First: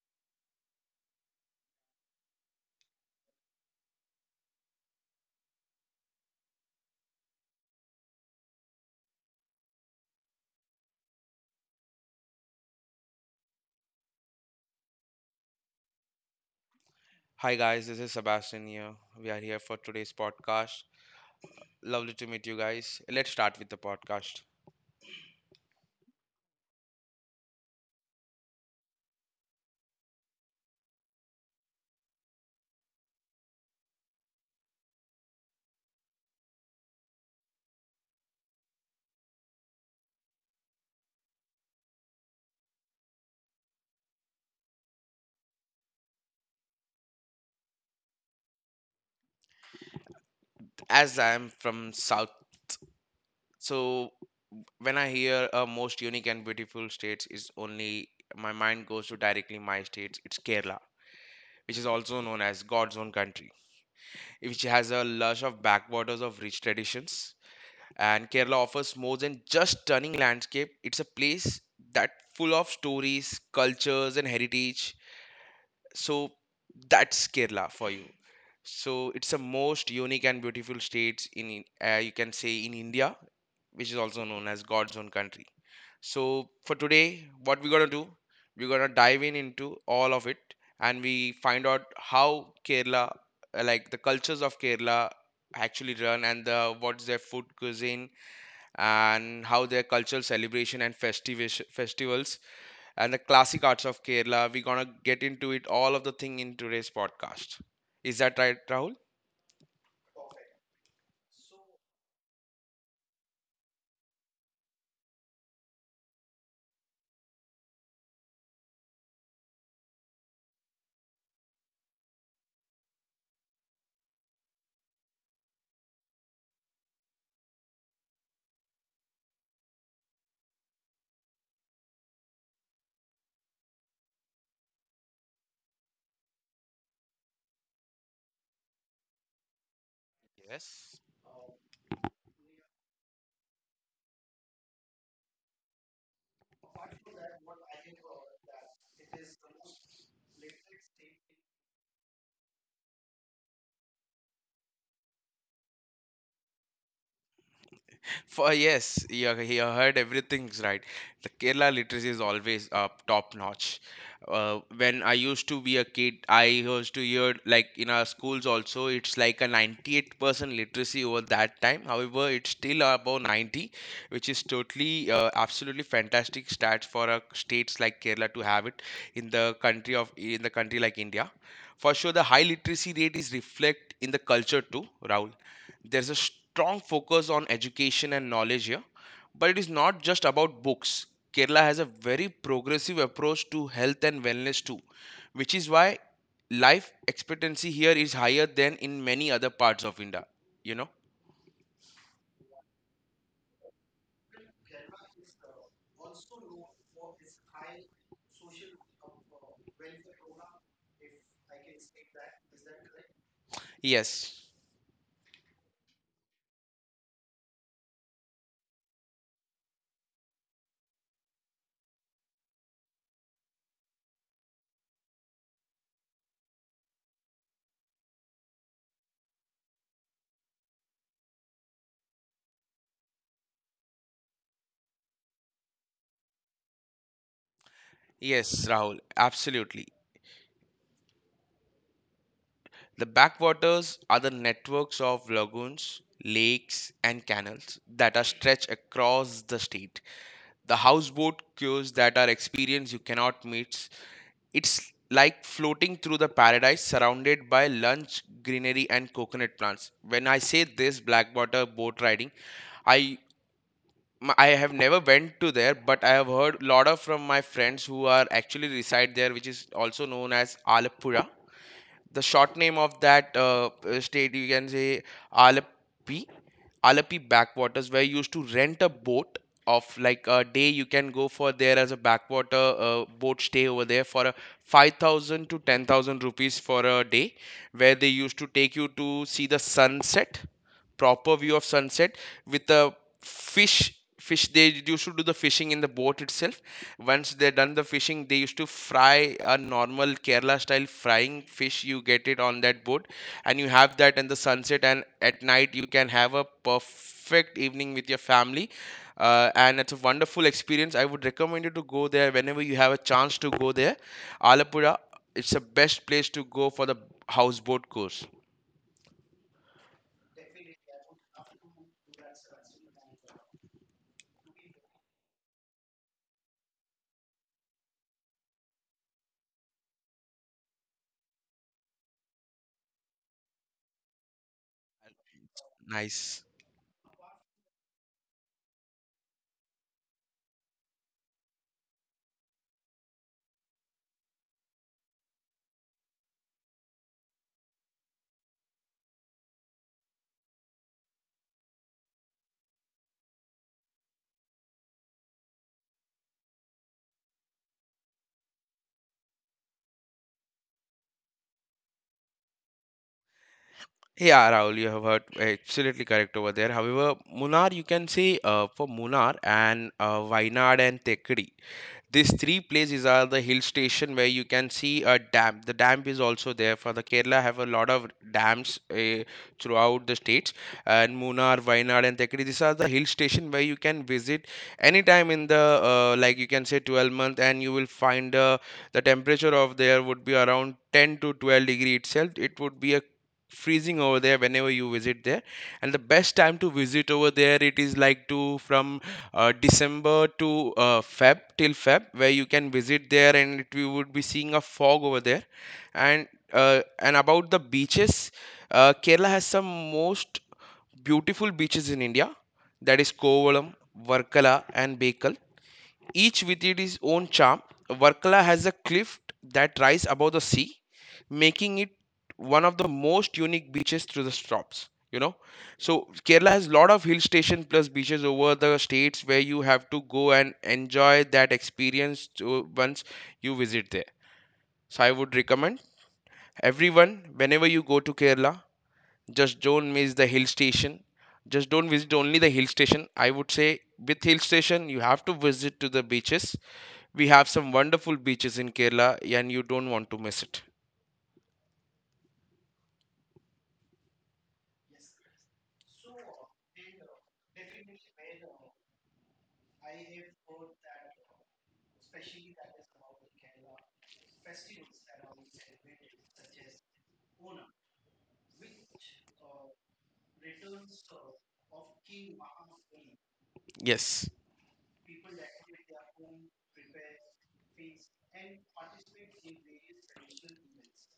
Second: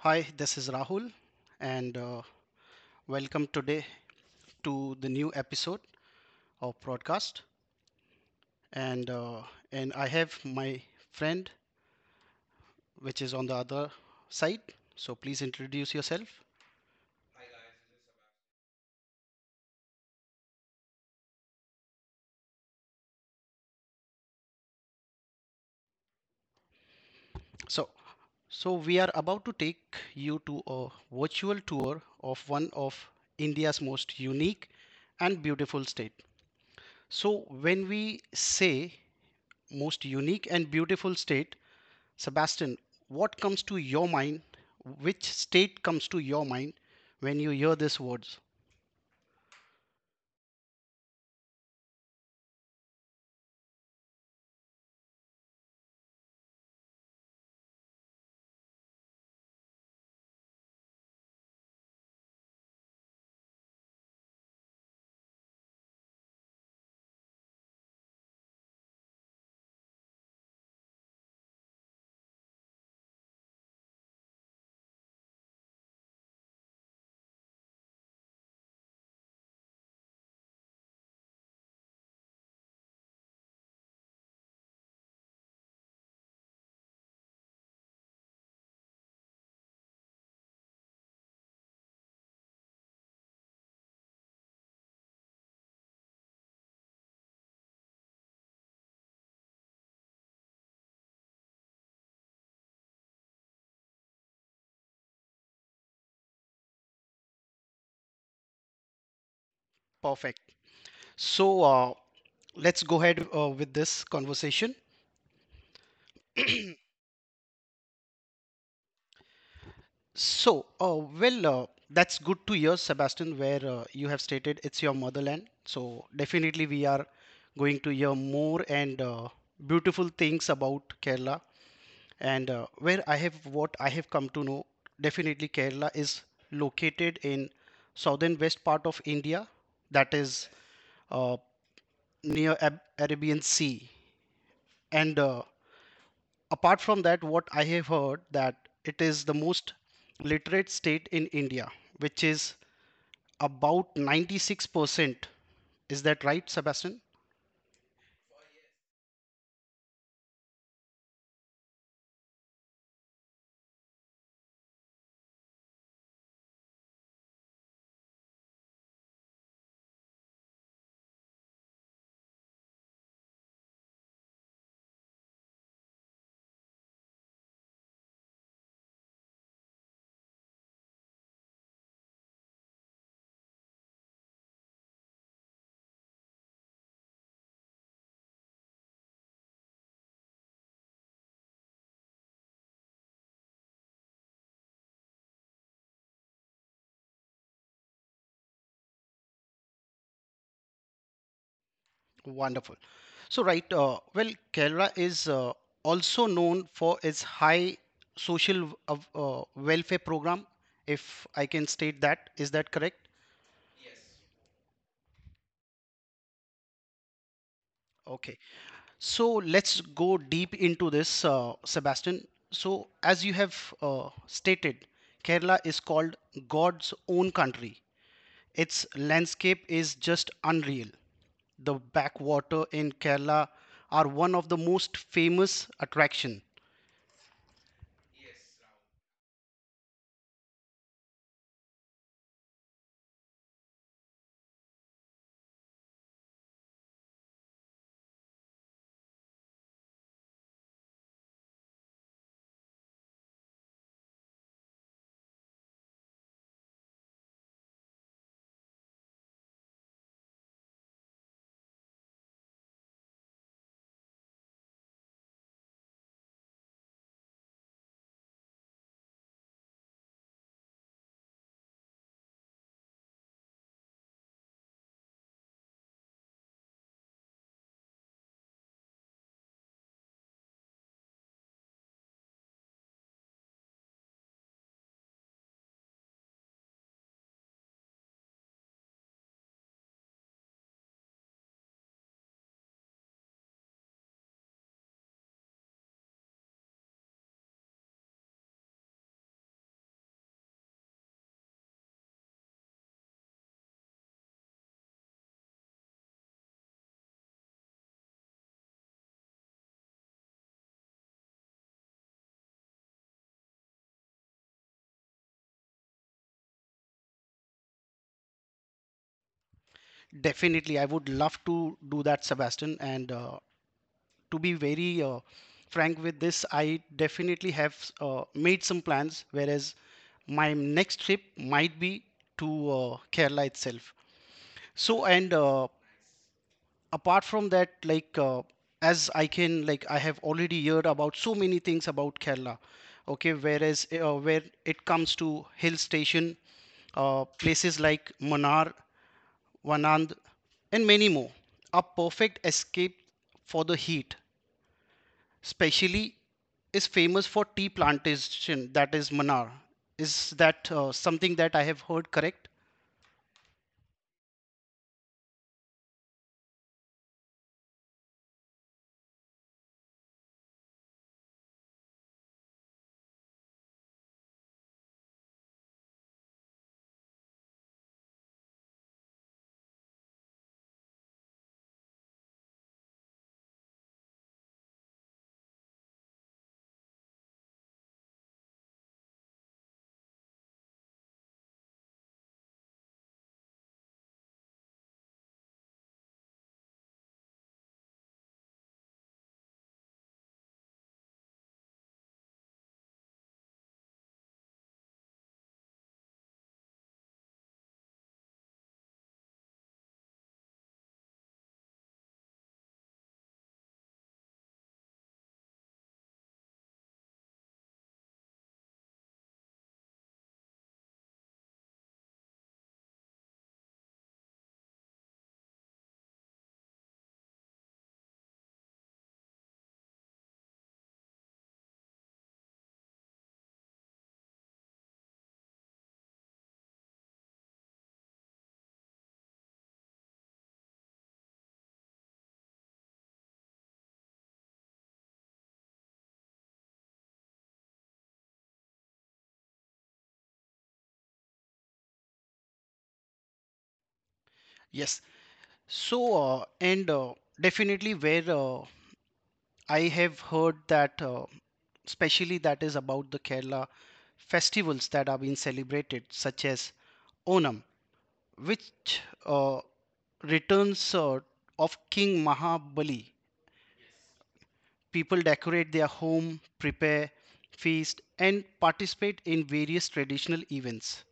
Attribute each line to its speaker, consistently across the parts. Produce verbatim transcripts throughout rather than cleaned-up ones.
Speaker 1: Hi, this is Rahul, and uh, welcome today to the new episode of broadcast. And uh, and I have my friend, which is on the other side. So please introduce yourself.
Speaker 2: Hi guys, this is Sebastian here. We are here for today's podcast. Lovely to meet you guys. Let's start with the podcast.
Speaker 1: So so we are about to take you to a virtual tour of one of India's most unique and beautiful state. So when we say most unique and beautiful state, Sebastian, what comes to your mind? Which state comes to your mind when you hear these words?
Speaker 2: As I am from South, so when I hear uh, most unique and beautiful states is only my mind goes to directly my states. It's Kerala, which is also known as God's own country, which has a lush of backwaters of rich traditions. And Kerala offers more than just stunning landscape. It's a place that full of stories, cultures, and heritage, so that's Kerala for you. So it's the most unique and beautiful states in in- uh, you can say in India, which is also known as God's own country. So for today, what we're gonna do, we're gonna dive in into all of it and we find out how Kerala, uh, like the cultures of Kerala actually run, and the what's their food cuisine, and how their cultural celebration and festiv- festivals and the classic arts of Kerala. We're gonna get into it all of the thing in today's podcast. Is that right, Rahul?
Speaker 1: Perfect. So uh, let's go ahead uh, with this conversation. So, uh, well, uh, that's good to hear, Sebastian, where uh, you have stated it's your motherland. So, definitely, we are going to hear more and uh, beautiful things about Kerala. And uh, Where I have what I have come to know, definitely Kerala is located in southern west part of India, that is
Speaker 2: Yes.
Speaker 1: uh, near Ab- arabian sea. And uh, apart from that, what I have heard, that it is the most literate state in India, which is about ninety-six percent. Is that right, Sebastian?
Speaker 2: For yes, you, he heard everything's right. The Kerala literacy is always uh, top notch. Uh, when I used to be a kid, I used to hear like in our schools also, it's like a ninety-eight percent literacy over that time. However, it's still above ninety, which is totally uh, absolutely fantastic stats for a states like Kerala to have it in the country of in the country like India. For sure, the high literacy rate is reflect in the culture too, Rahul. There's a strong focus on education and knowledge here, but it is not just about books. Kerala has a very progressive approach to health and wellness too, which is why life expectancy here is higher than in many other parts of India. You know?
Speaker 1: Wonderful. So, right, uh, well, Kerala is uh, also known for its high social uh, uh, welfare program, if I can state that. Is that correct?
Speaker 2: Yes.
Speaker 1: Okay. So, let's go deep into this, uh, Sebastian. So, as you have uh, stated, Kerala is called God's own country. Its landscape is just unreal. The backwater in Kerala are one of the most famous attraction.
Speaker 2: Yes, Rahul, absolutely. The backwaters are the networks of lagoons, lakes, and canals that are stretched across the state. The houseboat queues that are experienced you cannot meet. It's like floating through the paradise surrounded by lush greenery and coconut plants. When I say this blackwater boat riding, I m- I have never went to there, but I have heard lot of from my friends who are actually reside there, which is also known as Alappuzha. The short name of that uh, uh, state, you can say Alapi, Alapi backwaters, where you used to rent a boat of like a day. You can go for there as a backwater uh, boat stay over there for a five thousand to ten thousand rupees for a day, where they used to take you to see the sunset, proper view of sunset with a fish fish they used to do the fishing in the boat itself. Once they done the fishing, they used to fry a normal Kerala style frying fish, you get it on that boat and you have that in the sunset. And at night you can have a perfect evening with your family. Uh, and it's a wonderful experience, I would recommend you to go there whenever you have a chance to go there. Alapura, it's the best place to go for the houseboat course.
Speaker 1: Definitely, I would love to do that, Sebastian. And uh, to be very uh, frank with this, I definitely have uh, made some plans, whereas my next trip might be to uh, Kerala itself. So, and uh,
Speaker 2: Nice.
Speaker 1: apart from that, like uh, as I can, like I have already heard about so many things about Kerala. Okay, whereas uh, where it comes to hill station, uh, places like Manar, Vanand, and many more. A perfect escape for the heat, especially is famous for tea plantation, that is Manar. Is that uh, something that I have heard correct?
Speaker 2: Yeah, Rahul, you have heard absolutely correct over there. However, Munnar, you can say uh, for Munnar and uh, Wayanad and Tekkady, these three places are the hill station where you can see a dam. The dam is also there for the Kerala have a lot of dams uh, throughout the states. And Munnar, Wayanad, and Tekadi, these are the hill station where you can visit anytime in the, uh, like you can say, twelve month, and you will find uh, the temperature of there would be around ten to twelve degree itself. It would be a freezing over there whenever you visit there. And the best time to visit over there, it is like to from uh, December to uh, Feb till Feb, where you can visit there and it, we would be seeing a fog over there. And uh, and about the beaches, uh, Kerala has some most beautiful beaches in India. That is Kovalam, Varkala, and Bekal. Each with its own charm, Varkala has a cliff that rises above the sea, making it one of the most unique beaches through the stops. You know, so Kerala has lot of hill station plus beaches over the states where you have to go and enjoy that experience to, once you visit there. So I would recommend everyone whenever you go to Kerala, just don't miss the hill station. Just don't visit only the hill station. I would say with hill station you have to visit to the beaches. We have some wonderful beaches in Kerala and you don't want to miss it.
Speaker 1: Yes. So uh, and uh, definitely where uh, I have heard that uh, especially that is about the Kerala festivals that are being celebrated, such as Onam, which uh, returns uh, of King Mahabali.
Speaker 2: Yes,
Speaker 1: People decorate their home, prepare feast, and participate in various traditional events.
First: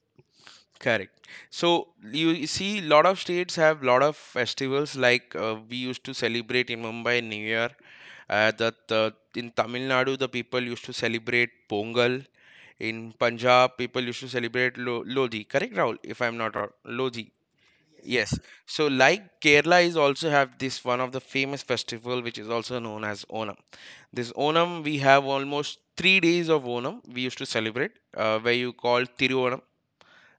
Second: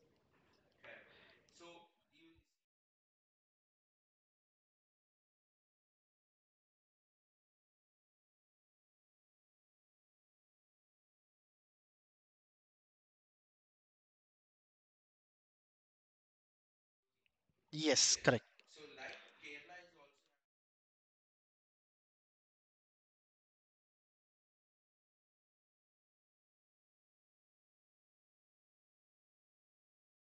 Speaker 2: correct. So you see, lot of states have lot of festivals like, uh, we used to celebrate in Mumbai New Year. Uh, that uh, In Tamil Nadu, the people used to celebrate Pongal. In Punjab, people used to celebrate Lo- Lodi. Correct, Rahul? If I'm not wrong, Lodi.
Speaker 1: Yes,
Speaker 2: Yes.
Speaker 1: correct.
Speaker 2: So like Kerala is also have this one of the famous festival which is also known as Onam. This Onam we have almost three days of Onam we used to celebrate, uh, where you call Tiruvanam,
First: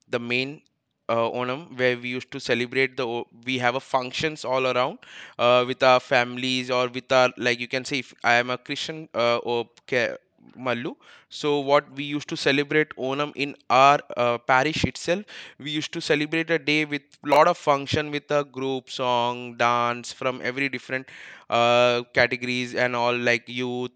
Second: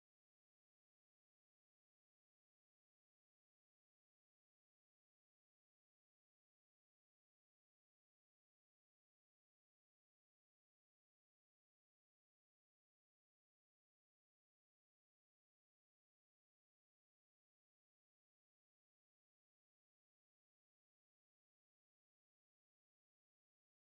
Speaker 2: the main uh, Onam, where we used to celebrate the o- we have a functions all around uh, with our families or with our, like you can say, if I am a Christian, uh, or Ke- Mallu. So what we used to celebrate Onam in our uh, parish itself, we used to celebrate a day with lot of function with a group song dance from every different uh, categories and all, like youth,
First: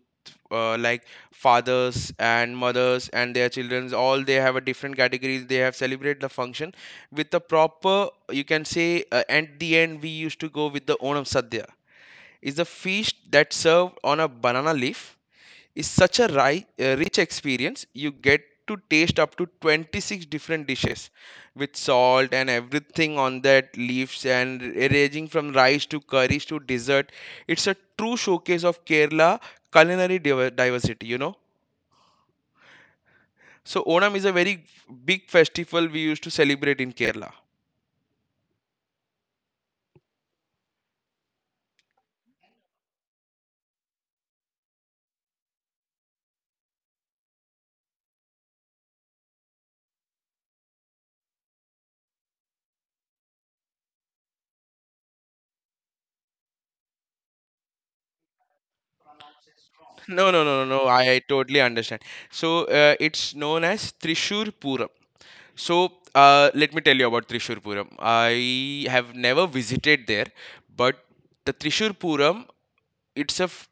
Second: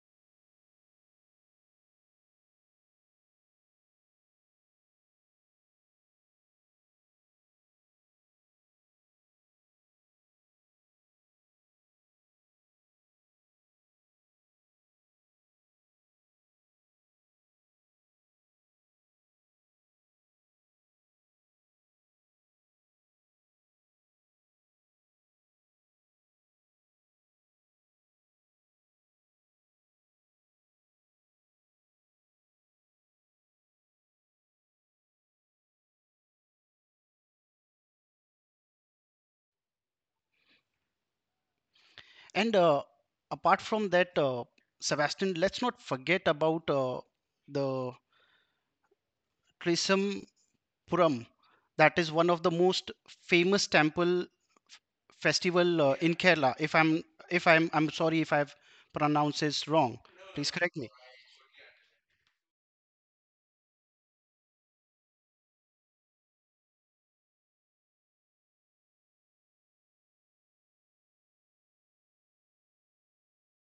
Speaker 2: uh, like fathers and mothers and their children, all they have a different categories, they have celebrated the function with the proper, you can say, uh, at the end we used to go with the Onam sadhya, is a feast that served on a banana leaf, is such a ri- uh, rich experience. You get to taste up to twenty-six different dishes with salt and everything on that leaves and ranging from rice to curries to dessert. It's a true showcase of Kerala culinary diver- diversity, you know. So Onam is a very big festival we used to celebrate in Kerala.
Speaker 1: And uh, apart from that, uh, Sebastian, let's not forget about uh, the Trisam Puram. That is one of the most famous temple f- festival uh, in Kerala. If I'm if I'm I'm sorry if I've pronounced this wrong.
Speaker 2: No, no,
Speaker 1: Please
Speaker 2: no, no,
Speaker 1: correct
Speaker 2: no.
Speaker 1: me.
Speaker 2: I, totally understand. So uh, it's known as Trishur Puram. So uh, let me tell you about Trishur Puram. I have never visited there, but the Trishur Puram, it's a f-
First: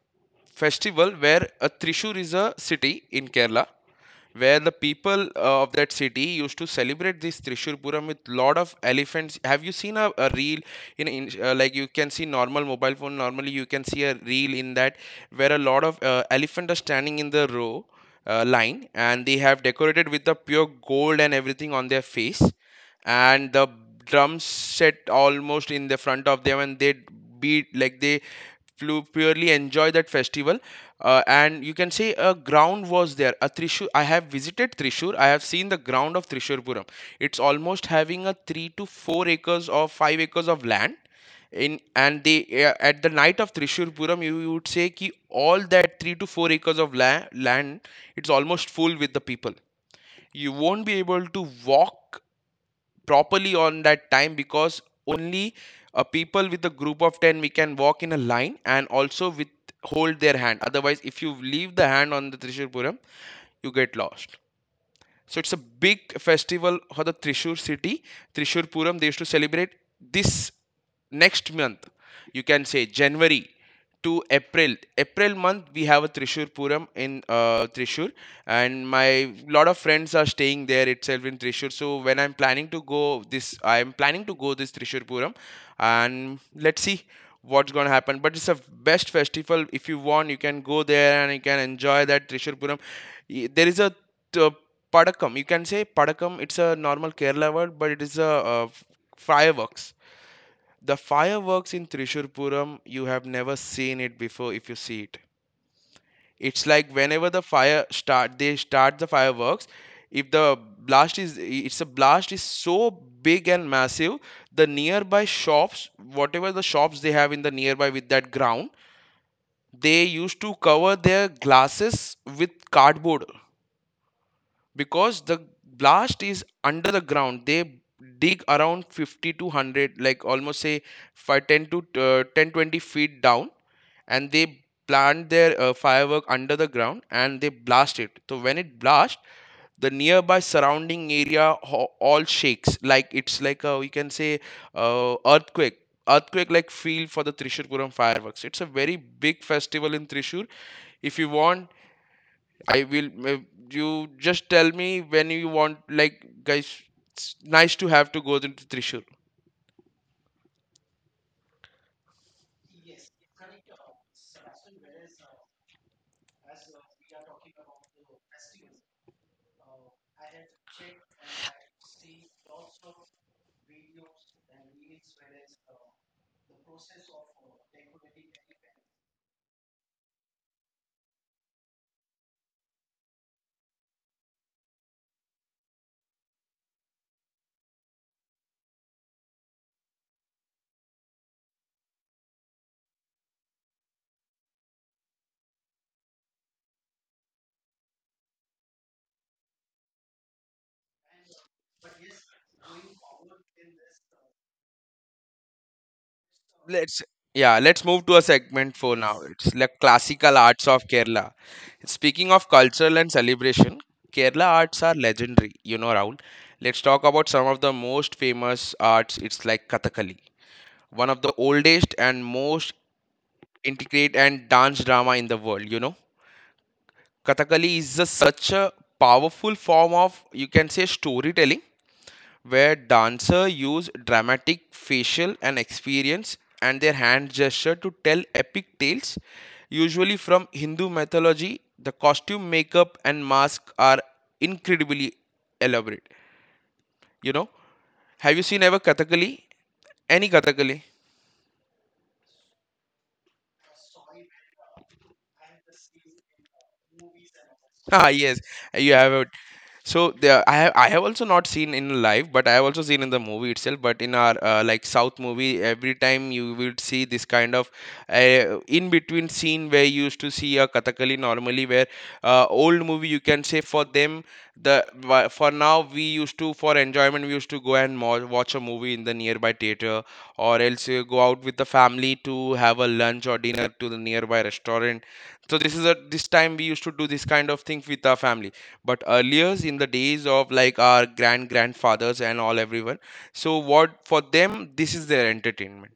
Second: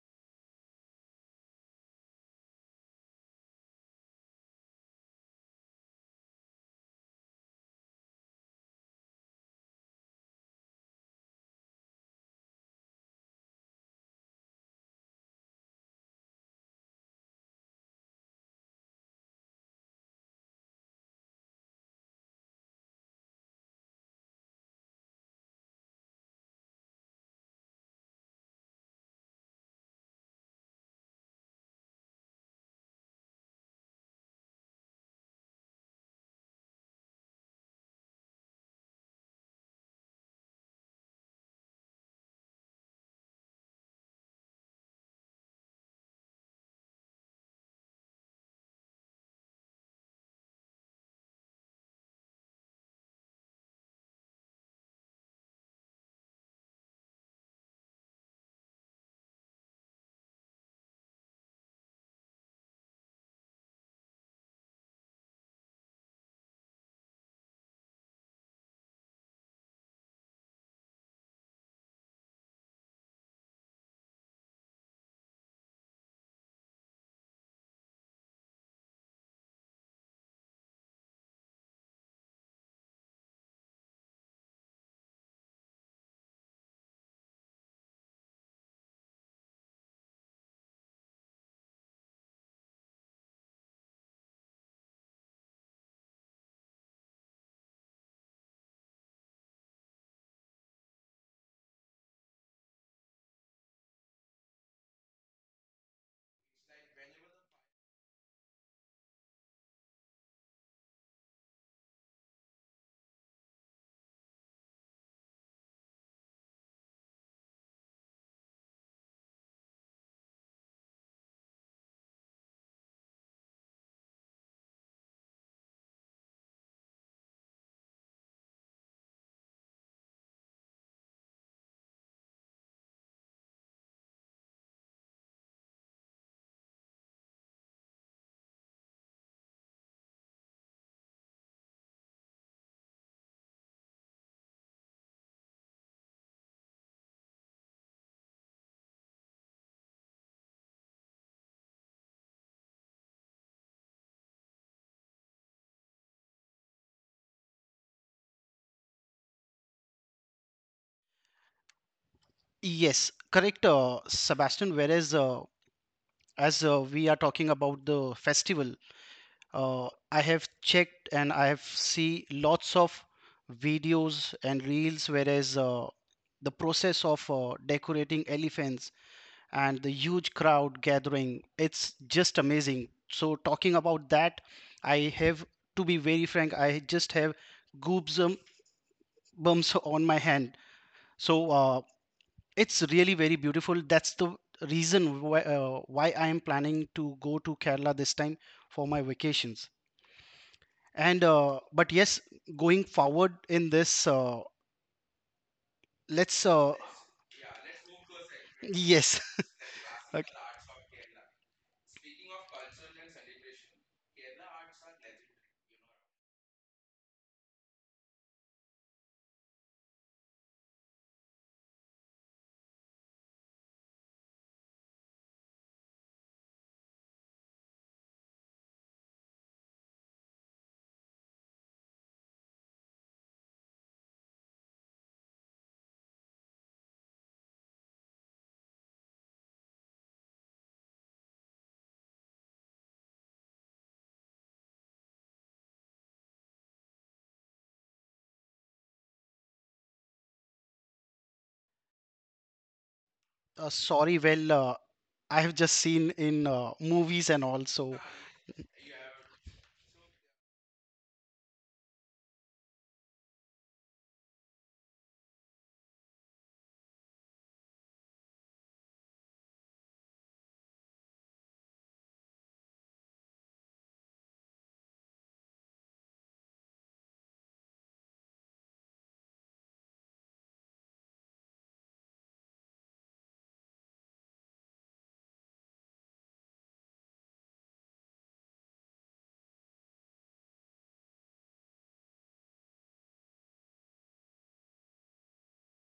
Speaker 2: festival where uh, Trishur is a city in Kerala where the people uh, of that city used to celebrate this Trishur Puram with lot of elephants. Have you seen a, a reel in, in uh, like you can see normal mobile phone, normally you can see a reel in that, where a lot of uh, elephant are standing in the row uh, line, and they have decorated with the pure gold and everything on their face, and the drums set almost in the front of them and they beat like they flew, purely enjoy that festival. Uh, and you can say a ground was there a Trishur, I have visited Trishur, I have seen the ground of Trishurpuram, it's almost having a three to four acres or five acres of land in, and they, uh, at the night of Trishurpuram, you, you would say ki all that three to four acres of la- land, it's almost full with the people. You won't be able to walk properly on that time because only, uh, people with a group of ten, we can walk in a line and also with hold their hand, otherwise if you leave the hand on the Trishul Puram you get lost. So it's a big festival for the Trishur city, Trishur Puram. They used to celebrate this next month. You can say January to April. April month we have a Trishur Puram in uh, Trishur, and my lot of friends are staying there itself in Trishur. So when I'm planning to go this, I'm planning to go this Trishur Puram, and let's see what's gonna happen. But it's a best festival. If you want, you can go there and you can enjoy that Trishur Puram. Y- There is a t- Padakam. You can say Padakam. It's a normal Kerala word, but it is a uh, fireworks. The fireworks in Thrissur Puram, you have never seen it before if you see it. It's like whenever the fire start, they start the fireworks. If the blast is, it's a blast is so big and massive, the nearby shops, whatever the shops they have in the nearby with that ground, they used to cover their glasses with cardboard because the blast is under the ground. They dig around fifty to one hundred, like almost say five ten to uh, ten twenty feet down, and they plant their uh, firework under the ground and they blast it. So when it blasts, the nearby surrounding area ho- all shakes. Like it's like a, we can say, uh, earthquake earthquake like feel. For the Trishur Puram fireworks, it's a very big festival in Trishur. If you want, I will. uh, You just tell me when you want. Like, guys, it's nice to have to go to Trishul.
Speaker 1: Yes, correct, uh, Sebastian. Whereas uh, as uh, we are talking about the festival, uh, I have checked and I have see lots of videos and reels, whereas uh, the process of uh, decorating elephants and the huge crowd gathering, it's just amazing. So talking about that, I have, to be very frank, I just have goosebumps bumps on my hand. So uh, it's really very beautiful. That's the reason why, uh, why I am planning to go to Kerala this time for my vacations. And uh, but yes, going forward in this, uh, let's uh,
Speaker 2: Let's Yeah. Let's move to a segment for now.
Speaker 1: yes.
Speaker 2: It's like
Speaker 1: Okay.
Speaker 2: classical arts of Kerala. Speaking of cultural and celebration, Kerala arts are legendary, you know, Rahul. Let's talk about some of the most famous arts. It's like Kathakali, one of the oldest and most intricate and dance drama in the world. You know, Kathakali is a, such a powerful form of, you can say, storytelling, where dancer use dramatic facial and experience and their hand gesture to tell epic tales, usually from Hindu mythology. The costume, makeup and mask are incredibly elaborate, you know. Have you seen ever Kathakali, any Kathakali?
Speaker 1: Uh, sorry, well, uh, I have just seen in uh, movies and also
Speaker 2: Ah yes, you have. So there, I have I have also not seen in live, but I have also seen in the movie itself. But in our uh, like South movie, every time you will see this kind of uh, in between scene where you used to see a Kathakali normally. Where uh, old movie, you can say, for them, the wa- for now, we used to, for enjoyment, we used to go and mo- watch a movie in the nearby theater, or else you go out with the family to have a lunch or dinner to the nearby restaurant. So this is a, this time, we used to do this kind of thing with our family, but earlier in the days of like our grand grandfathers and all, everyone, so what for them, this is their entertainment.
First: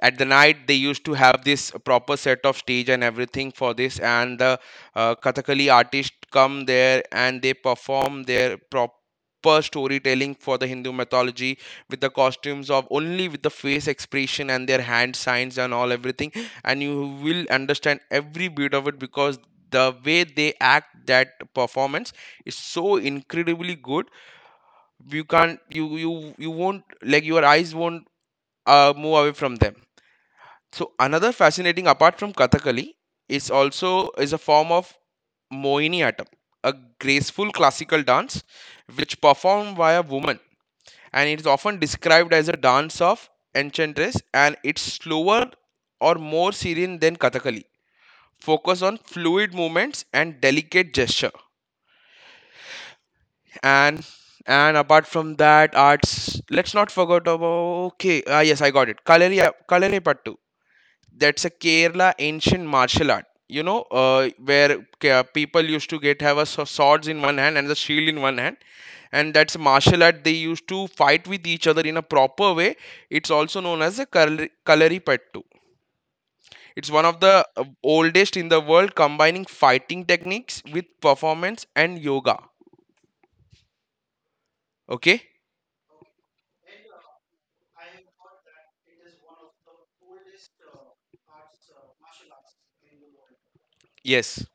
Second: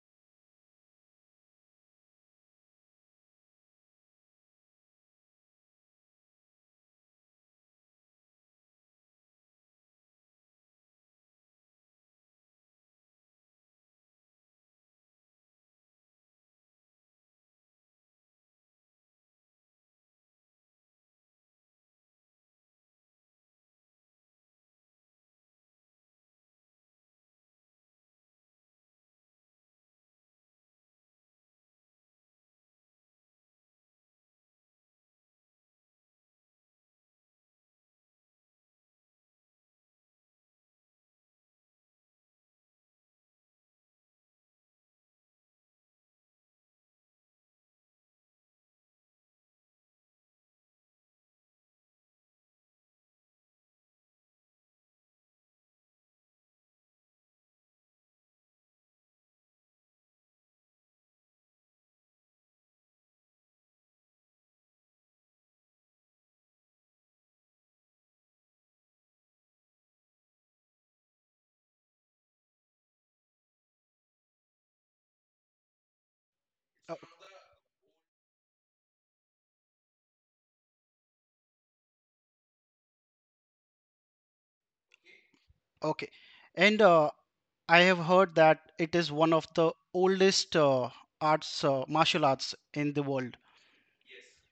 Speaker 2: At the night, they used to have this proper set of stage and everything for this, and the uh, Kathakali artists come there and they perform their proper storytelling for the Hindu mythology, with the costumes, of only with the face expression and their hand signs and all everything. And you will understand every bit of it, because the way they act that performance is so incredibly good. You can't, you you you won't, like, your eyes won't uh, move away from them. So another fascinating apart from Kathakali is also is a form of Mohiniyattam, a graceful classical dance which performed by a woman, and it is often described as a dance of enchantress, and it's slower or more serene than Kathakali. Focus on fluid movements and delicate gesture. And and apart from that arts, let's not forget about, okay, ah yes, I got it. Kaleri, Kaleri Pattu, that's a Kerala ancient martial art. You know, uh, where K- people used to get have a sw- swords in one hand and the shield in one hand, and that's martial art. They used to fight with each other in a proper way. It's also known as a kalari kalaripattu. It's
Speaker 1: uh,
Speaker 2: one of the uh, oldest in the world, combining fighting techniques with performance and yoga. Okay,
Speaker 1: okay. And uh, I have heard that it is one of the oldest uh, arts, uh, martial arts in the world.
Speaker 2: yes.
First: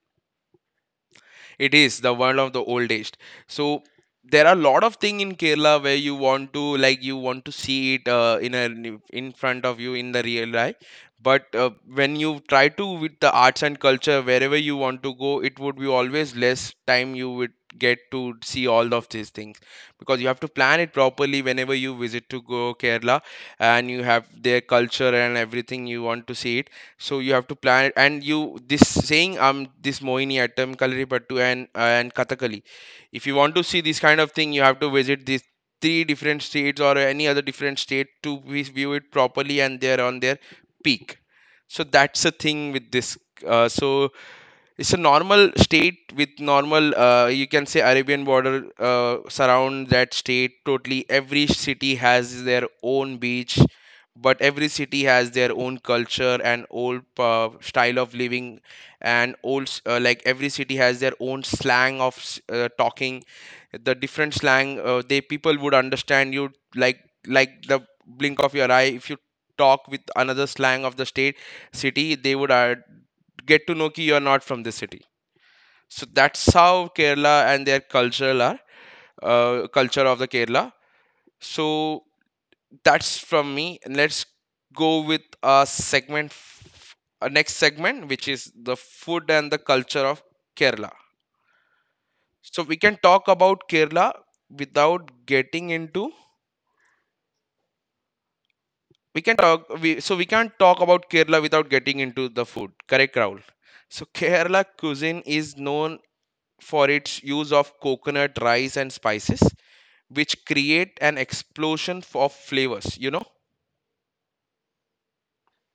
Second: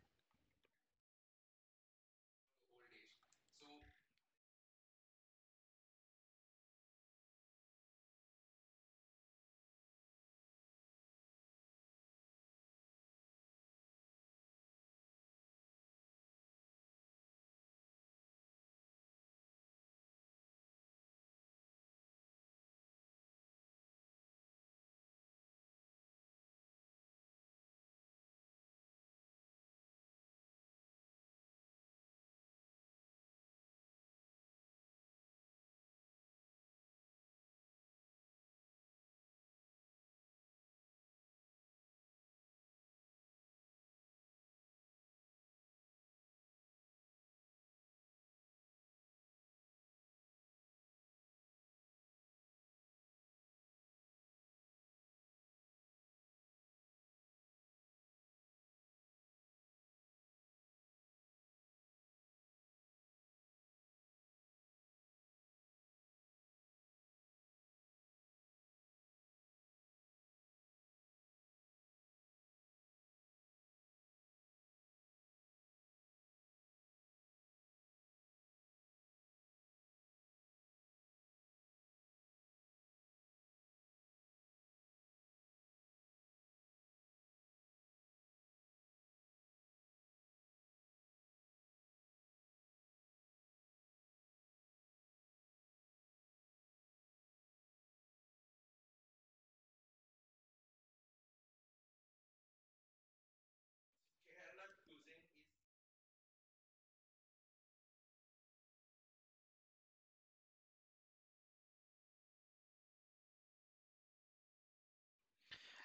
Speaker 2: It is the one of the oldest. So there are a lot of thing in Kerala where you want to, like, you want to see it uh, in a, in front of you in the real life. But uh, when you try to with the arts and culture wherever you want to go, it would be always less time you would get to see all of these things, because you have to plan it properly whenever you visit to go Kerala, and you have their culture and everything you want to see it. So you have to plan it, and you, this saying, um this Mohini Attam, Kalaripattu and uh, and Kathakali. If you want to see this kind of thing, you have to visit these three different states or any other different state to vi- view it properly and they're on their peak. So that's the thing with this. Uh, so it's a normal state with normal uh, you can say Arabian border uh, surround that state totally. Every city has their own beach, but every city has their own culture and old uh, style of living, and old s- uh, like every city has their own slang of s- uh, talking. The different slang uh, they people would understand you, like like the blink of your eye. If you talk with another slang of the state, city, they would uh, get to know ki you are not from this city. So that's how Kerala and their cultural are, uh, culture of the Kerala. So that's from me. And let's go with a segment, f- a next segment, which is the food and the culture of Kerala. So we can talk about Kerala without getting into. We can talk. We, so we can't talk about Kerala without getting into the food. Correct, Raul. So Kerala cuisine is known for its use of coconut, rice, and spices, which create an explosion of flavors, you know?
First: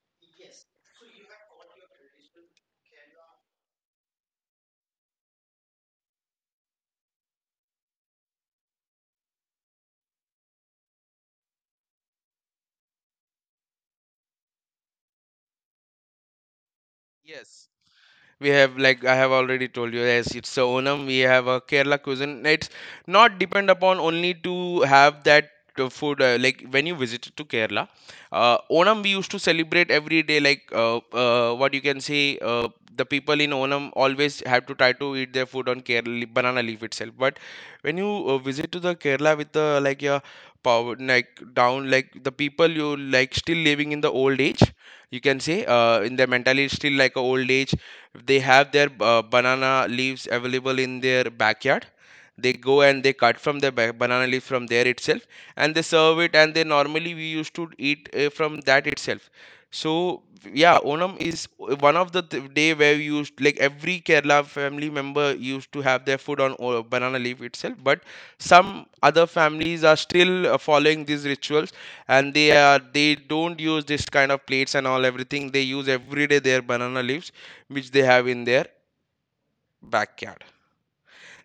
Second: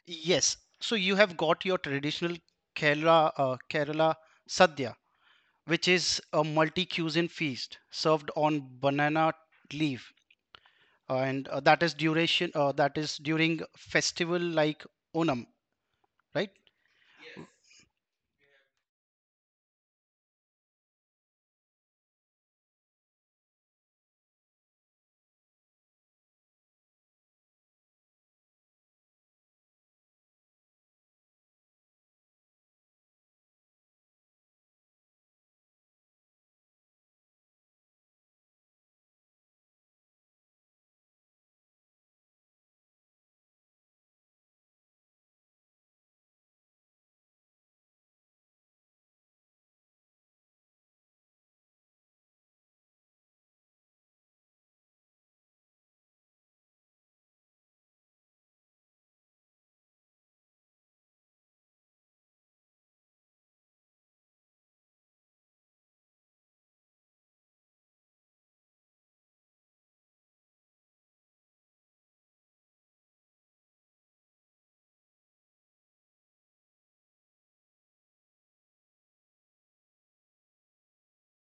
Speaker 1: Yes. So you have got your traditional Kerala uh, Kerala sadhya, which is a multi-cuisine feast served on banana leaf, uh, and uh, that is duration. Uh, that is during festival like Onam, right?
Speaker 2: Yes, we have, like, I have already told you, yes, it's a Onam, we have a Kerala cuisine. It's not depend upon only to have that uh, food, uh, like when you visited to Kerala, uh, Onam, we used to celebrate every day, like uh, uh, what you can say, uh, the people in Onam always have to try to eat their food on Kerala banana leaf itself. But when you uh, visit to the Kerala with the, like, your power, like, down, like the people, you, like, still living in the old age, you can say, uh, in their mentality still like a old age. If they have their uh, banana leaves available in their backyard, they go and they cut from the ba- banana leaf from there itself, and they serve it, and they normally, we used to eat uh, from that itself. So yeah, Onam is one of the th- day where we used, like, every Kerala family member used to have their food on o- banana leaf itself. But some other families are still uh, following these rituals, and they are, they don't use this kind of plates and all everything. They use every day their banana leaves which they have in their backyard.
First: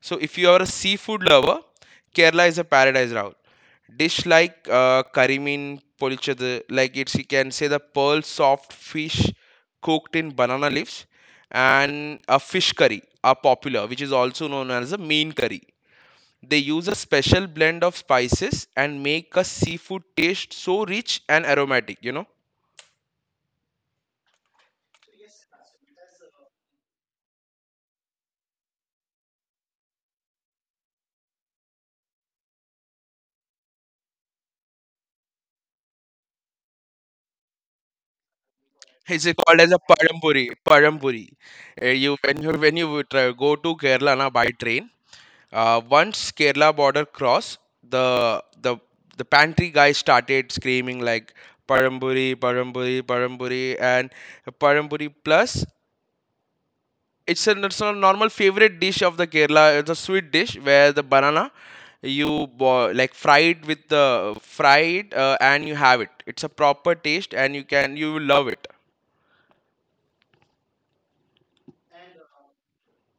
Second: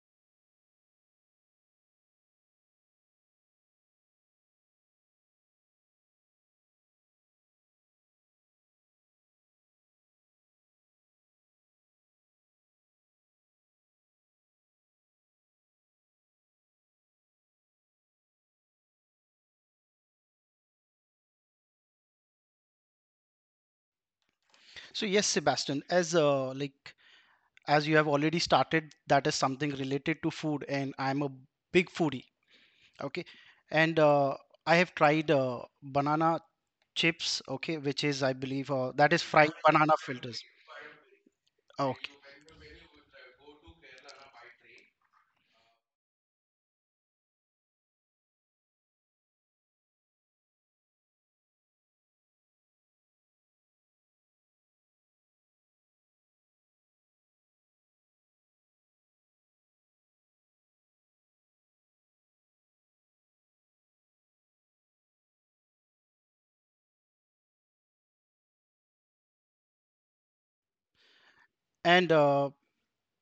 Speaker 2: So if you are a seafood lover, Kerala is a paradise route. Dish like uh, karimin polichadu, like, it's, you can say, the pearl soft fish cooked in banana leaves, and a fish curry are popular, which is also known as a mean curry. They use a special blend of spices and make a seafood taste so rich and aromatic, you know.
Speaker 1: So yes, Sebastian, as uh, like as you have already started, that is something related to food, and I'm a big foodie. Okay, and uh, I have tried uh, banana chips. Okay, which is, I believe, uh, that is
Speaker 2: It's
Speaker 1: fried
Speaker 2: called as a
Speaker 1: banana filters.
Speaker 2: padampuri. Padampuri. Uh,
Speaker 1: Okay.
Speaker 2: you, when you, when you would uh, go to Kerala na, by train, uh, once Kerala border cross, the the the pantry guy started screaming, like, padampuri, padampuri, padampuri, and padampuri plus. It's a, it's a normal favorite dish of the Kerala. It's a sweet dish where the banana you bo- like fried with the fried uh, and you have it. It's a proper taste, and you can, you will love it.
Speaker 1: And uh,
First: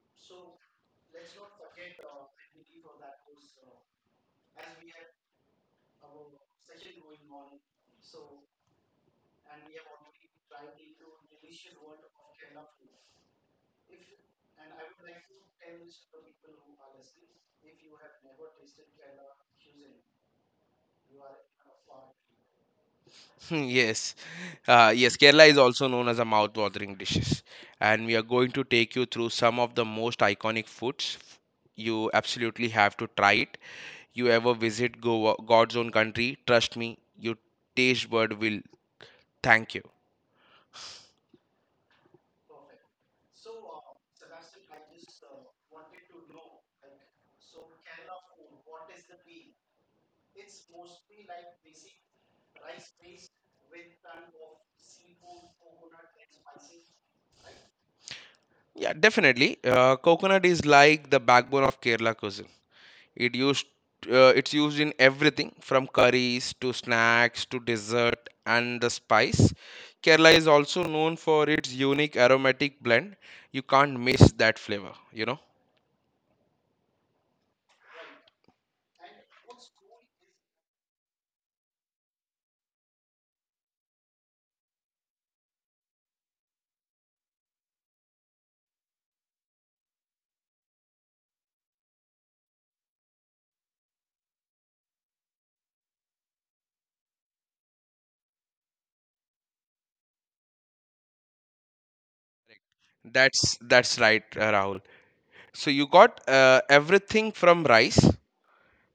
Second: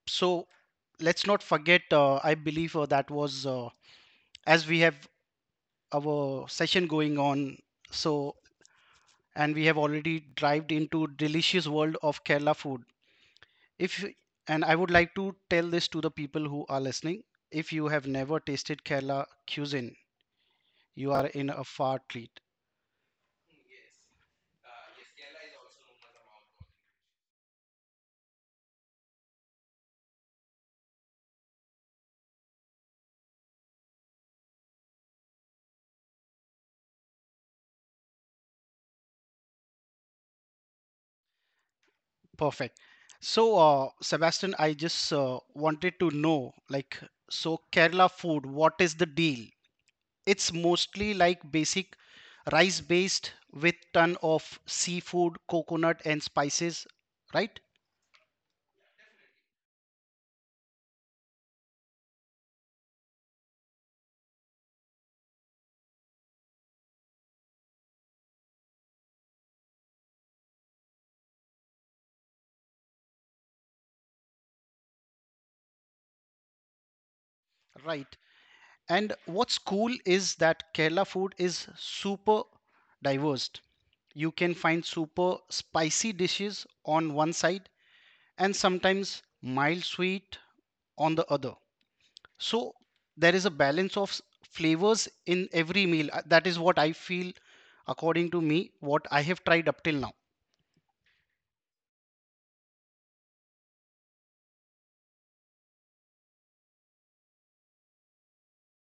Speaker 1: so let's not forget, uh, I believe uh, that was uh, as we have our session going on. So, and we have already dived into delicious world of Kerala food. If, and I would like to tell this to the people who are listening, if you have never tasted Kerala cuisine, you are in a far treat.
Speaker 2: Hmm, yes, uh, yes. Kerala is also known as a mouth-watering dishes, and we are going to take you through some of the most iconic foods. You absolutely have to try it. You ever visit Goa, God's own country? Trust me, your taste bud will thank you.
Speaker 1: Perfect. So, uh, Sebastian, I just uh, wanted to know, like, so Kerala food, what is the deal? It's mostly like basic rice based with ton of seafood, coconut and spices, right?
Speaker 2: Yeah, definitely. Uh, coconut is like the backbone of Kerala cuisine. It used uh, it's used in everything from curries to snacks to dessert and the spice. Kerala is also known for its unique aromatic blend. You can't miss that flavor, you know.
Speaker 1: Right. And what's cool is that Kerala food is super diverse. You can find super spicy dishes on one side and sometimes mild sweet on the other. So there is a balance of s- flavors in every meal. Uh, That is what I feel according to me, what I have tried up till now.
Speaker 2: That's that's right, uh, Rahul. So you got uh, everything from rice.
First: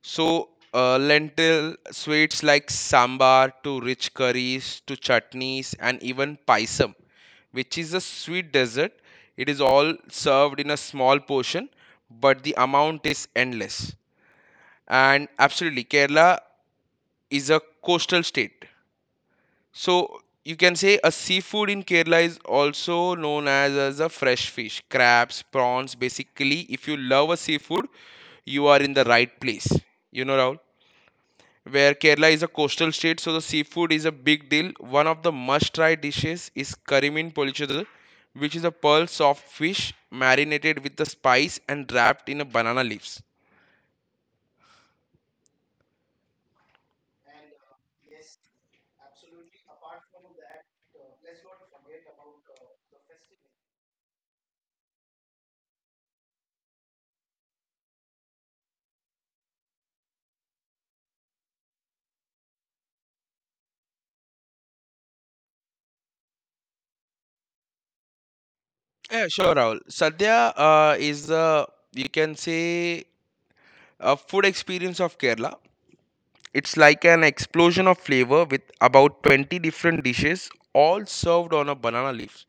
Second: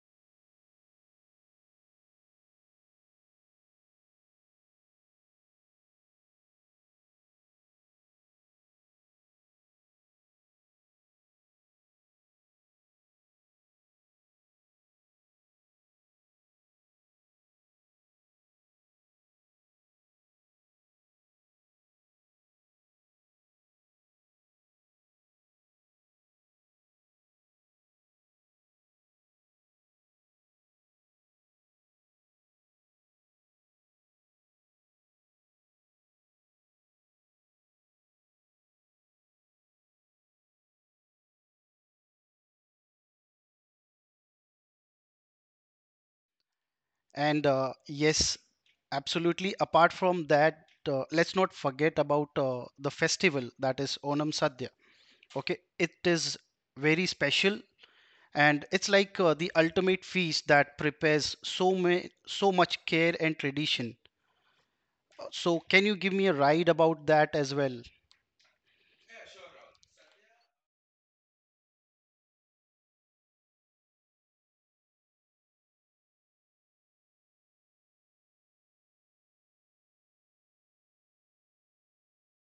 Speaker 2: So, uh, lentil sweets like sambar to rich curries to chutneys and even paisam, which is a sweet dessert. It is all served in a small portion, but the amount is endless. And absolutely, Kerala is a coastal state. So, you can say a seafood in Kerala is also known as, as a fresh fish, crabs, prawns. Basically, if you love a seafood, you are in the right place, you know, Rahul. Where Kerala is a coastal state, so the seafood is a big deal. One of the must-try dishes is Karimin Polichadu, which is a pearl soft fish marinated with the spice and wrapped in a banana leaves.
Speaker 1: And uh, yes, absolutely. Apart from that, uh, let's not forget about uh, the festival that is Onam Sadhya. Okay, it is very special and it's like uh, the ultimate feast that prepares so many, so much care and tradition. Uh, So can you give me a ride about that as well?
Speaker 2: Yeah, sure, Rahul. Sadhya uh, is the, you can say, a food experience of Kerala. It's like an explosion of flavor with about twenty different dishes all served on a banana leaf.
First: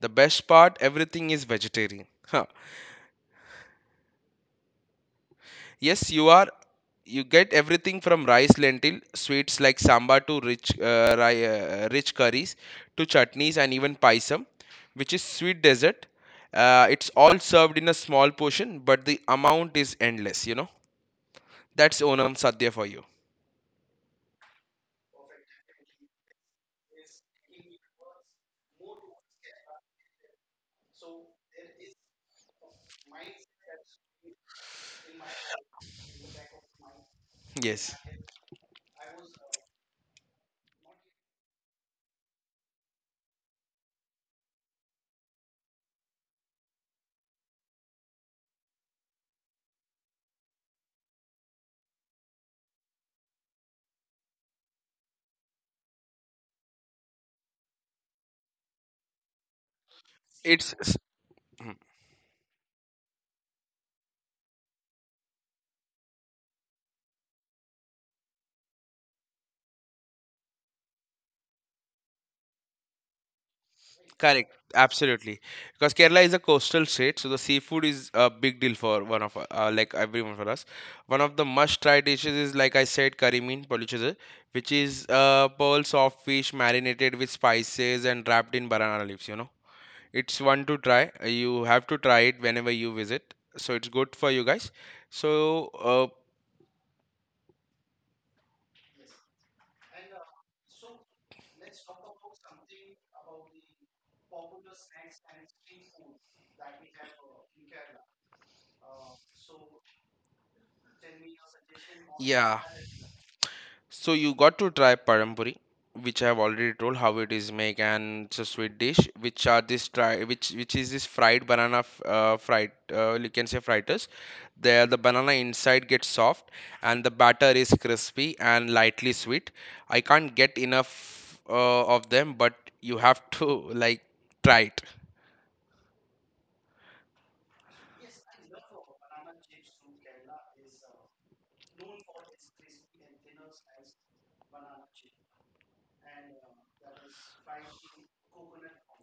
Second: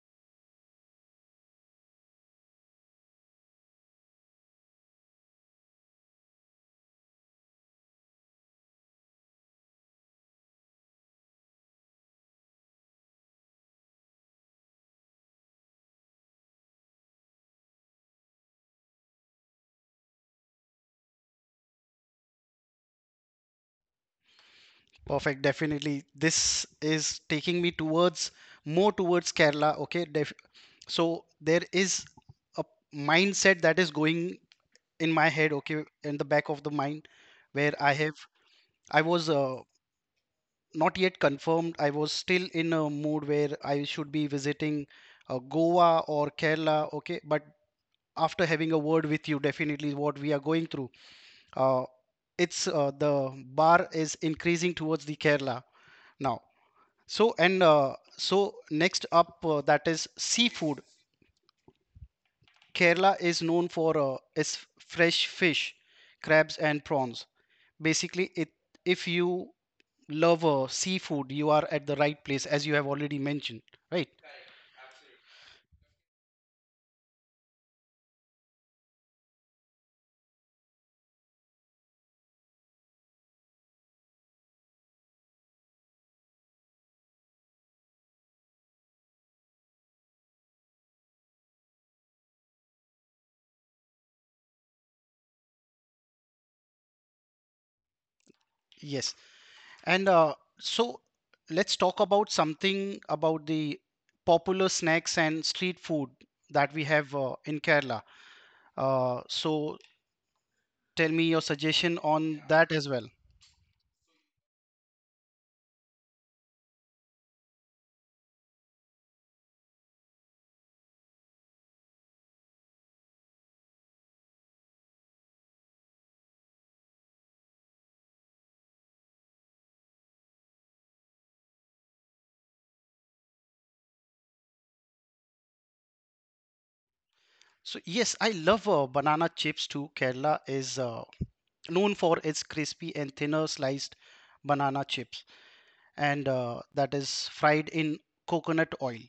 Speaker 2: The best part, everything is vegetarian. Yes, you are. You get everything from rice, lentil, sweets like sambar to rich, uh, ri- uh, rich curries, to chutneys and even paisam, which is sweet dessert. Uh, it's all served in a small portion, but the amount is endless. You know, that's Onam Sadhya for you.
Speaker 1: Perfect, definitely. This is taking me towards more towards Kerala. Okay, def, so there is a mindset that is going in my head, okay, in the back of the mind, where I
Speaker 2: Yes,
Speaker 1: have, I was uh, not yet confirmed. I was still in a mood where I should be visiting uh, Goa or Kerala, okay. But after having a word with you, definitely what we are going through, uh, it's uh, the bar is increasing towards the Kerala now. So and uh, so next up uh, that is
Speaker 2: it's.
Speaker 1: seafood. Kerala is known for uh, its fresh fish, crabs and prawns. Basically, it, if you love uh, seafood, you are at the right place, as you have already mentioned, right?
Speaker 2: Correct, absolutely. Because Kerala is a coastal state, so the seafood is a big deal for one of u- uh, like everyone for us. One of the must-try dishes is, like I said, curry mean polichada, which is uh, pearls of fish marinated with spices and wrapped in banana leaves. You know, it's one to try. uh, You have to try it whenever you visit, so it's good for you guys. So, uh,
Speaker 1: Yes. And uh, so let's talk about something about the popular snacks and street food that we have uh, in Kerala. Uh, so tell me your suggestion on
Speaker 2: yeah.
Speaker 1: that as well.
Speaker 2: So you got to try parampuri, which I have already told how it is made, and it's a sweet dish, which are this try, which which is this fried banana, f- uh, fried, uh, you can say fritters. There the banana inside gets soft, and the batter is crispy and lightly sweet. I can't get enough uh, of them, but you have to like try it.
Speaker 1: So yes, I love uh, banana chips too. Kerala is uh, known for its crispy and thinner sliced banana chips and uh, that is fried in coconut oil.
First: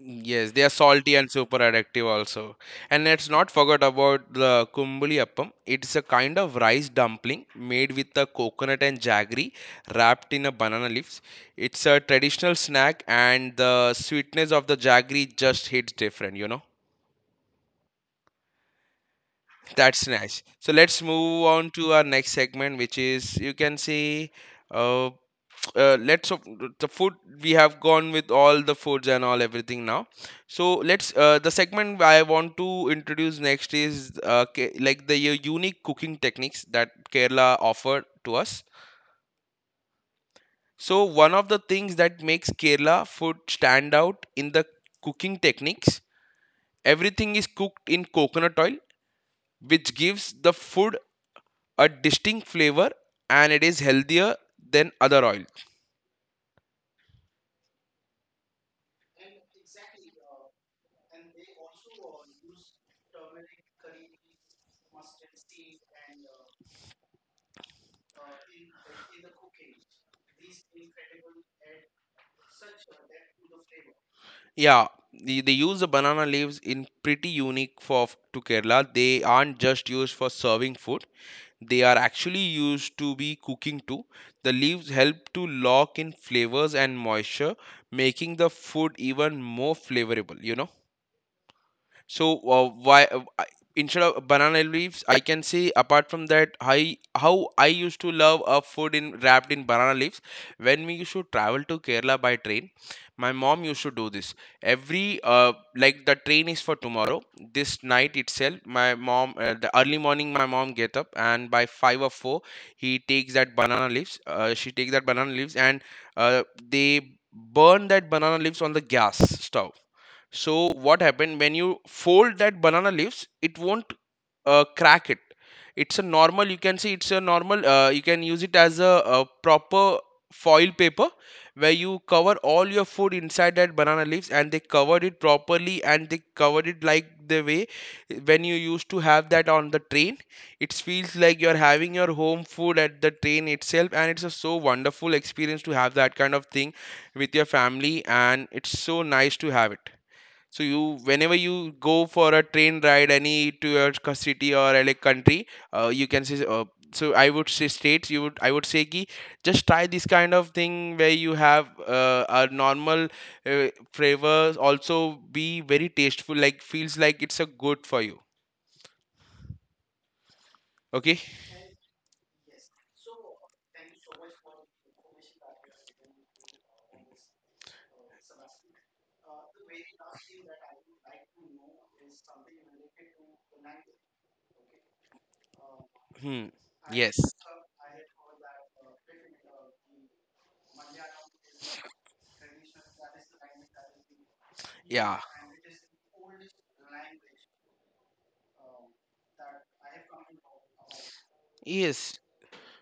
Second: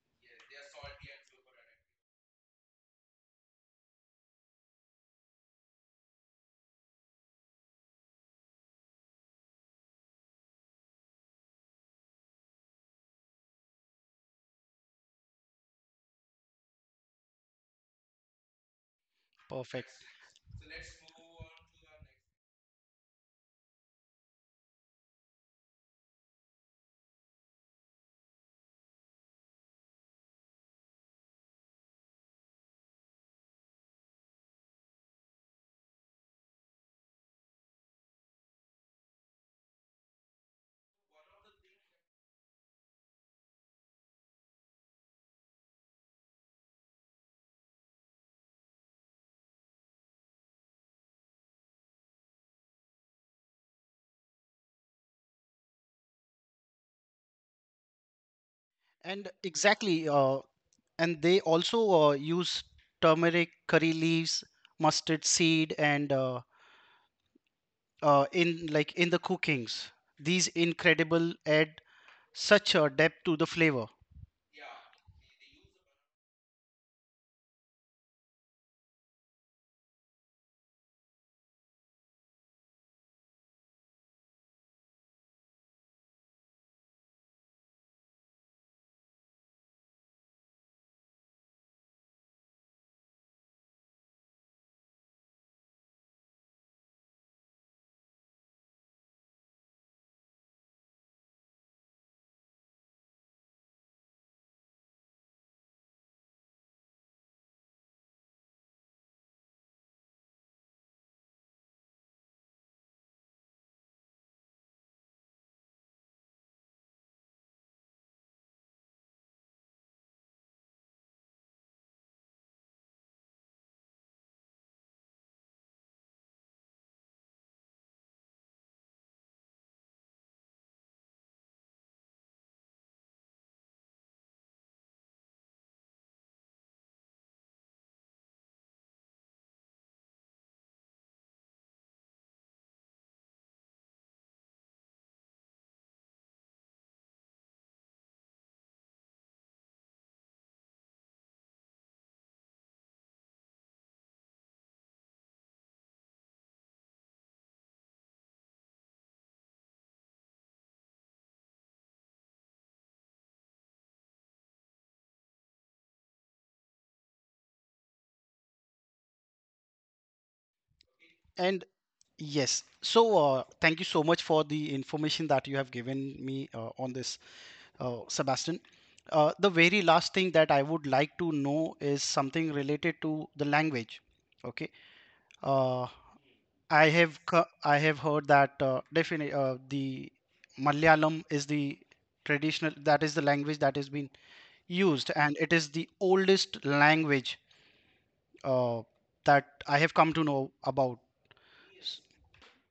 Speaker 2: Yes, they are salty and super addictive also. And let's not forget about the kumbuli appam. It's a kind of rice dumpling made with a coconut and jaggery wrapped in a banana leaves. It's a traditional snack and the sweetness of the jaggery just hits different, you know.
Speaker 1: Perfect.
Speaker 2: That's nice. So let's move on to our next segment, which is you can say uh. uh, let's of the food. We have gone with all the foods and all everything now, so let's uh, the segment I want to introduce next is uh, Ke- like the u- unique cooking techniques that Kerala offered to us. So one of the things that makes Kerala food stand out in the cooking techniques, everything is cooked in coconut oil, which gives the food a distinct flavor, and it is healthier than other oils.
Speaker 1: And exactly, uh, and they also uh, use turmeric curry leaves, mustard seed, and uh, uh, in like in the cookings, these incredible add such a depth to the flavor.
Speaker 2: Yeah, they, they use the banana leaves in pretty unique for to Kerala. They aren't just used for serving food. They are actually used to be cooking too. The leaves help to lock in flavors and moisture, making the food even more flavorable, you know. So uh, why uh, I- instead of banana leaves, I can say apart from that, I how I used to love a food in wrapped in banana leaves. When we used to travel to Kerala by train, my mom used to do this every uh, like the train is for tomorrow. This night itself, my mom uh, the early morning my mom get up, and by five or four he takes that banana leaves. Uh, she takes that banana leaves and uh, they burn that banana leaves on the gas stove. So what happened, when you fold that banana leaves, it won't uh, crack it. It's a normal. You can see it's a normal. Uh, you can use it as a, a proper foil paper, where you cover all your food inside that banana leaves, and they covered it properly, and they covered it like the way when you used to have that on the train, it feels like you're having your home food at the train itself, and it's a so wonderful experience to have that kind of thing with your family, and it's so nice to have it. So you, whenever you go for a train ride, any to your c- city or a like country, uh, you can say. Uh, so I would say states. You would I would say ki, just try this kind of thing where you have uh, a normal uh, flavors also be very tasteful. Like feels like it's a good for you. Okay.
Speaker 1: And yes, so uh, thank you so much for the information that you have given me uh, on this, uh, Sebastian. Uh, the very last thing that I would like to know is something related to the language. Okay. Uh,
Speaker 2: Hmm.
Speaker 1: I
Speaker 2: Yes.
Speaker 1: have co- I have heard that uh, definitely uh, the Malayalam is the traditional, that is the language that has been
Speaker 2: Yeah.
Speaker 1: used, and it is the oldest language uh, that I have come to know about. S-
Speaker 2: Yes.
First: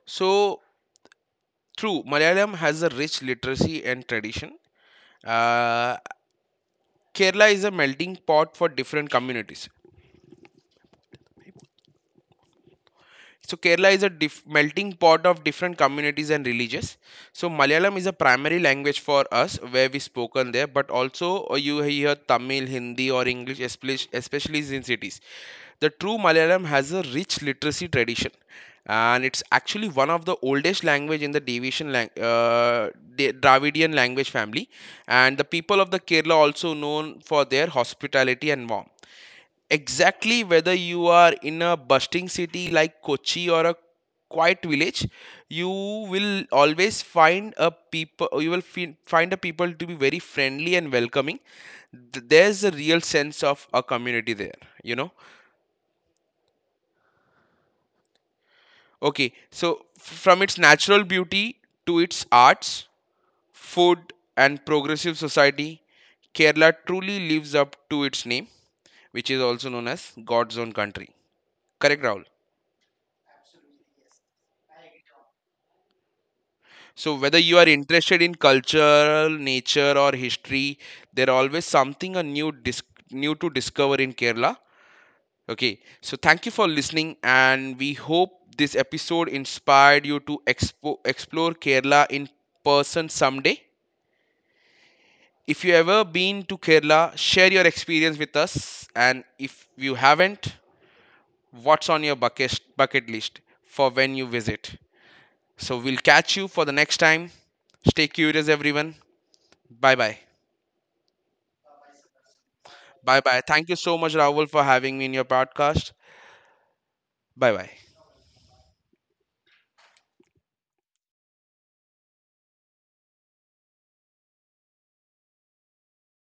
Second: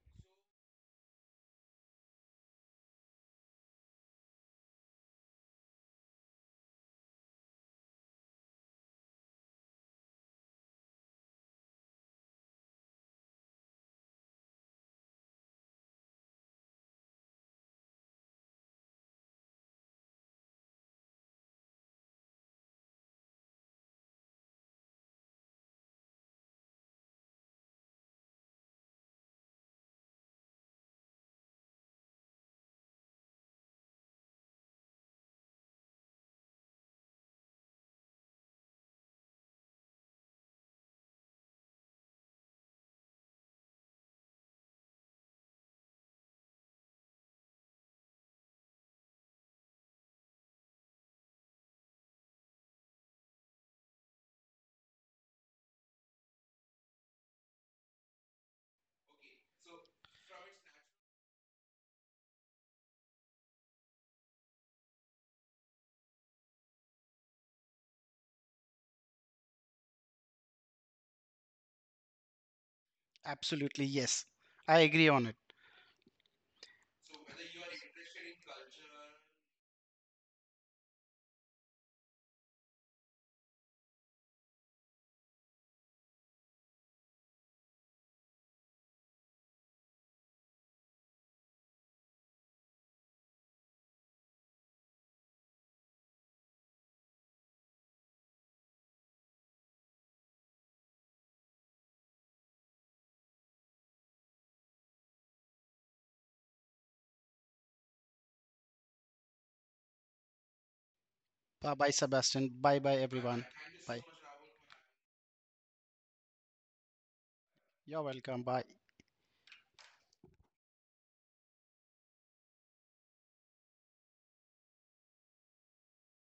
Speaker 2: So true. Malayalam has a rich literacy and tradition. Uh, Kerala is a melting pot for different communities. So Kerala is a dif- melting pot of different communities and religions. So Malayalam is a primary language for us where we spoken there, but also uh, you hear Tamil, Hindi or English, espec- especially in cities. The true Malayalam has a rich literacy tradition, and it's actually one of the oldest language in the Davidian lang- uh, Da- Dravidian language family. And the people of the Kerala also known for their hospitality and warmth, exactly, whether you are in a bustling city like Kochi or a quiet village, you will always find a people. You will fin- find a people to be very friendly and welcoming. Th- There's a real sense of a community there, you know. Okay. So f- from its natural beauty to its arts, food, and progressive society, Kerala truly lives up to its name, which is also known as God's own country. Correct, Rahul?
Speaker 1: Absolutely, yes. I agree on it.
Speaker 2: So whether you are interested in culture, nature, or history, there always something a new dis- new to discover in Kerala. Okay, so thank you for listening, and we hope this episode inspired you to expo- explore Kerala in person someday. If you ever been to Kerala, share your experience with us, and if you haven't, what's on your bucket bucket list for when you visit? So we'll catch you for the next time. Stay curious, everyone. Bye bye.
Speaker 1: Bye bye, Sebastian. Bye bye,
Speaker 2: Bye bye.
Speaker 1: everyone.
Speaker 2: Thank you
Speaker 1: Bye.
Speaker 2: so much, Rahul, for having me in your podcast. Bye bye.
Speaker 1: You're welcome. Bye.